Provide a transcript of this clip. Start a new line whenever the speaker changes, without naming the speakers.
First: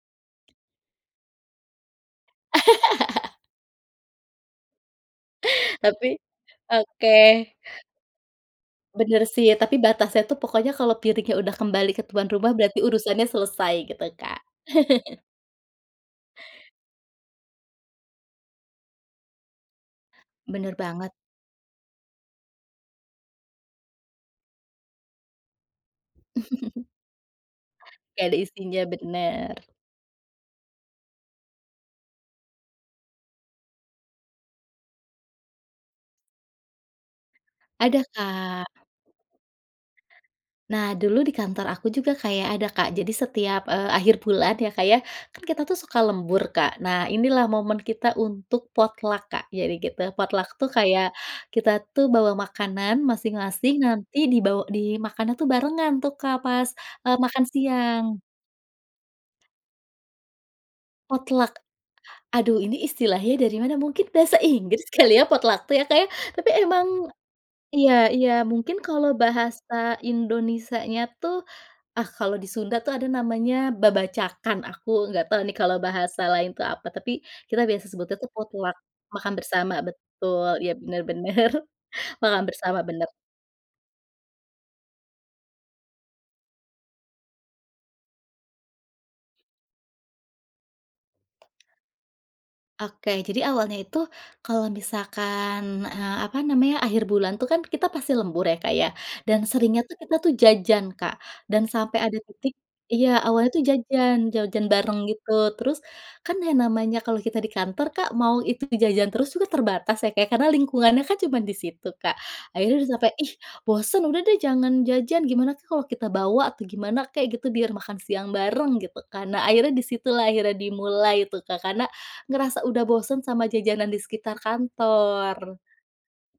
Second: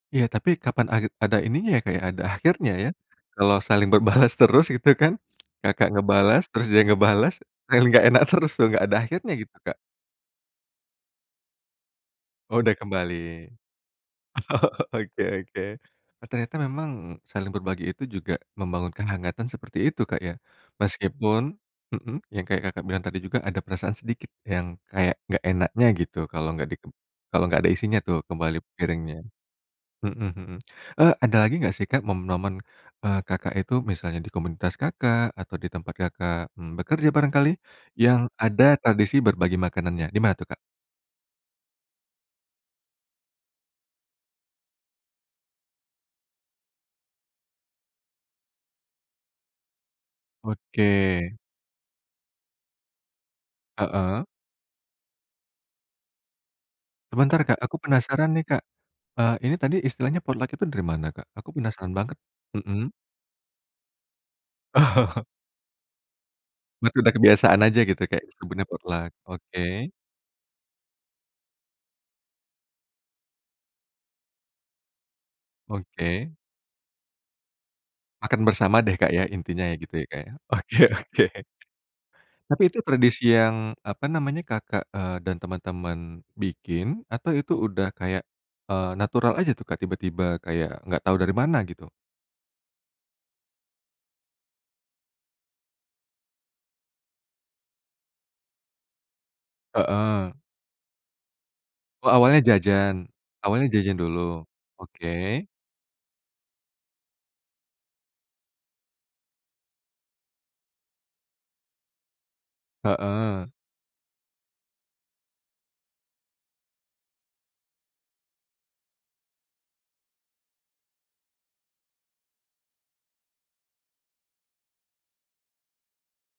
Iya tapi kapan age ada ininya ya Kak ya, ada akhirnya ya, kalau saling berbalas terus gitu kan, Kakak
Tapi
ngebalas, terus dia
oke.
ngebalas, paling nggak enak terus tuh, nggak ada
Benar
akhirnya
sih
gitu,
ya, tapi
Kak.
batasnya tuh pokoknya kalau piringnya udah kembali ke tuan rumah,
Oh udah
berarti
kembali.
urusannya selesai, gitu, Kak.
Oh oke oke. E ternyata memang, saling berbagi itu juga membangun kehangatan seperti itu Kak ya.
Benar banget.
Meskipun mhm, yang kayak Kakak bilang tadi juga ada perasaan sedikit yang kayak nggak enaknya gitu, kalau nggak di kalau nggak ada isinya tuh
Nggak ada
kembali
isinya,
piringnya
benar.
mhm mhm. Eee, ada lagi nggak sih Kak momen-momen, eee, Kakak itu misalnya di komunitas Kakak atau di tempat Kakak, mmm, bekerja barangkali,
Ada,
yang ada
Kak.
tradisi berbagi makanannya, di mana tuh Kak?
Nah dulu di kantor aku juga kaya ada Kak, jadi setiap, eee, akhir bulan ya Kak, kan kita tuh suka lembur, Kak. Nah, inilah momen kita untuk potluck Kak, jadi gitu. Potluck itu kayak,
Oke.
kita tuh bawa makanan masing-masing nanti
Heeh.
dibawa dimakannya tuh barengan tuh Kak, pas
Sebentar
makan
Kak, aku
siang.
penasaran nih Kak, eee, ini tadi istilahnya potluck itu dari mana, Kak?
Potluck,
Aku penasaran banget.
aduh ini
Mhm.
istilahnya dari mana, mungkin bahasa Inggris kali ya
Oh.
potluck tuh ya Kak ya. Tapi emang
Bet udah kebiasaan aja
iya
gitu Kak,
iya,
sebutannya
mungkin kalau
potluck,
bahasa
oke.
Indonesia nya tuh ah kalau di Sunda tuh ada namanya babacakan, aku nggak tau nih kalau bahasa
Oke.
lain tuh apa, tapi kita biasa sebut itu
Makan
potluck
bersama deh Kak ya,
makan
intinya
bersama
ya gitu ya Kak ya,
betul, ya
oke
benar
oke.
benar, makan
Tapi
bersama
itu
benar.
tradisi yang, apa namanya, Kakak, eee, dan teman-teman bikin, atau itu udah kayak, eee, natural aja tuh Kak tiba-tiba kayak nggak tahu dari mana gitu?
Oke, jadi awalnya itu kalau misalkan, eee, apa namanya, akhir bulan itu kan kita pasti lembur ya Kak ya. Dan seringnya tuh kita tuh
Heeh.
jajan Kak, dan sampai
Oh
ada
awalnya
titik
jajan
iya awalnya tuh
awalnya jajan
jajan
dulu.
jajan bareng
Oke.
gitu, terus kan namanya kalau kita di kantor Kak mau itu jajan terus juga terbatas ya Kak ya, karena lingkungannya kan cuman di situ Kak. Akhirnya sampai, "ih
Heeh.
bosen, udah deh jangan jajan, gimana tuh kalau kita bawa, atau gimana kek gitu, biar makan siang bareng" gitu kan. Nah akhirnya di situlah akhirnya dimulai itu Kak, karena ngerasa udah bosen sama jajanan di sekitar kantor.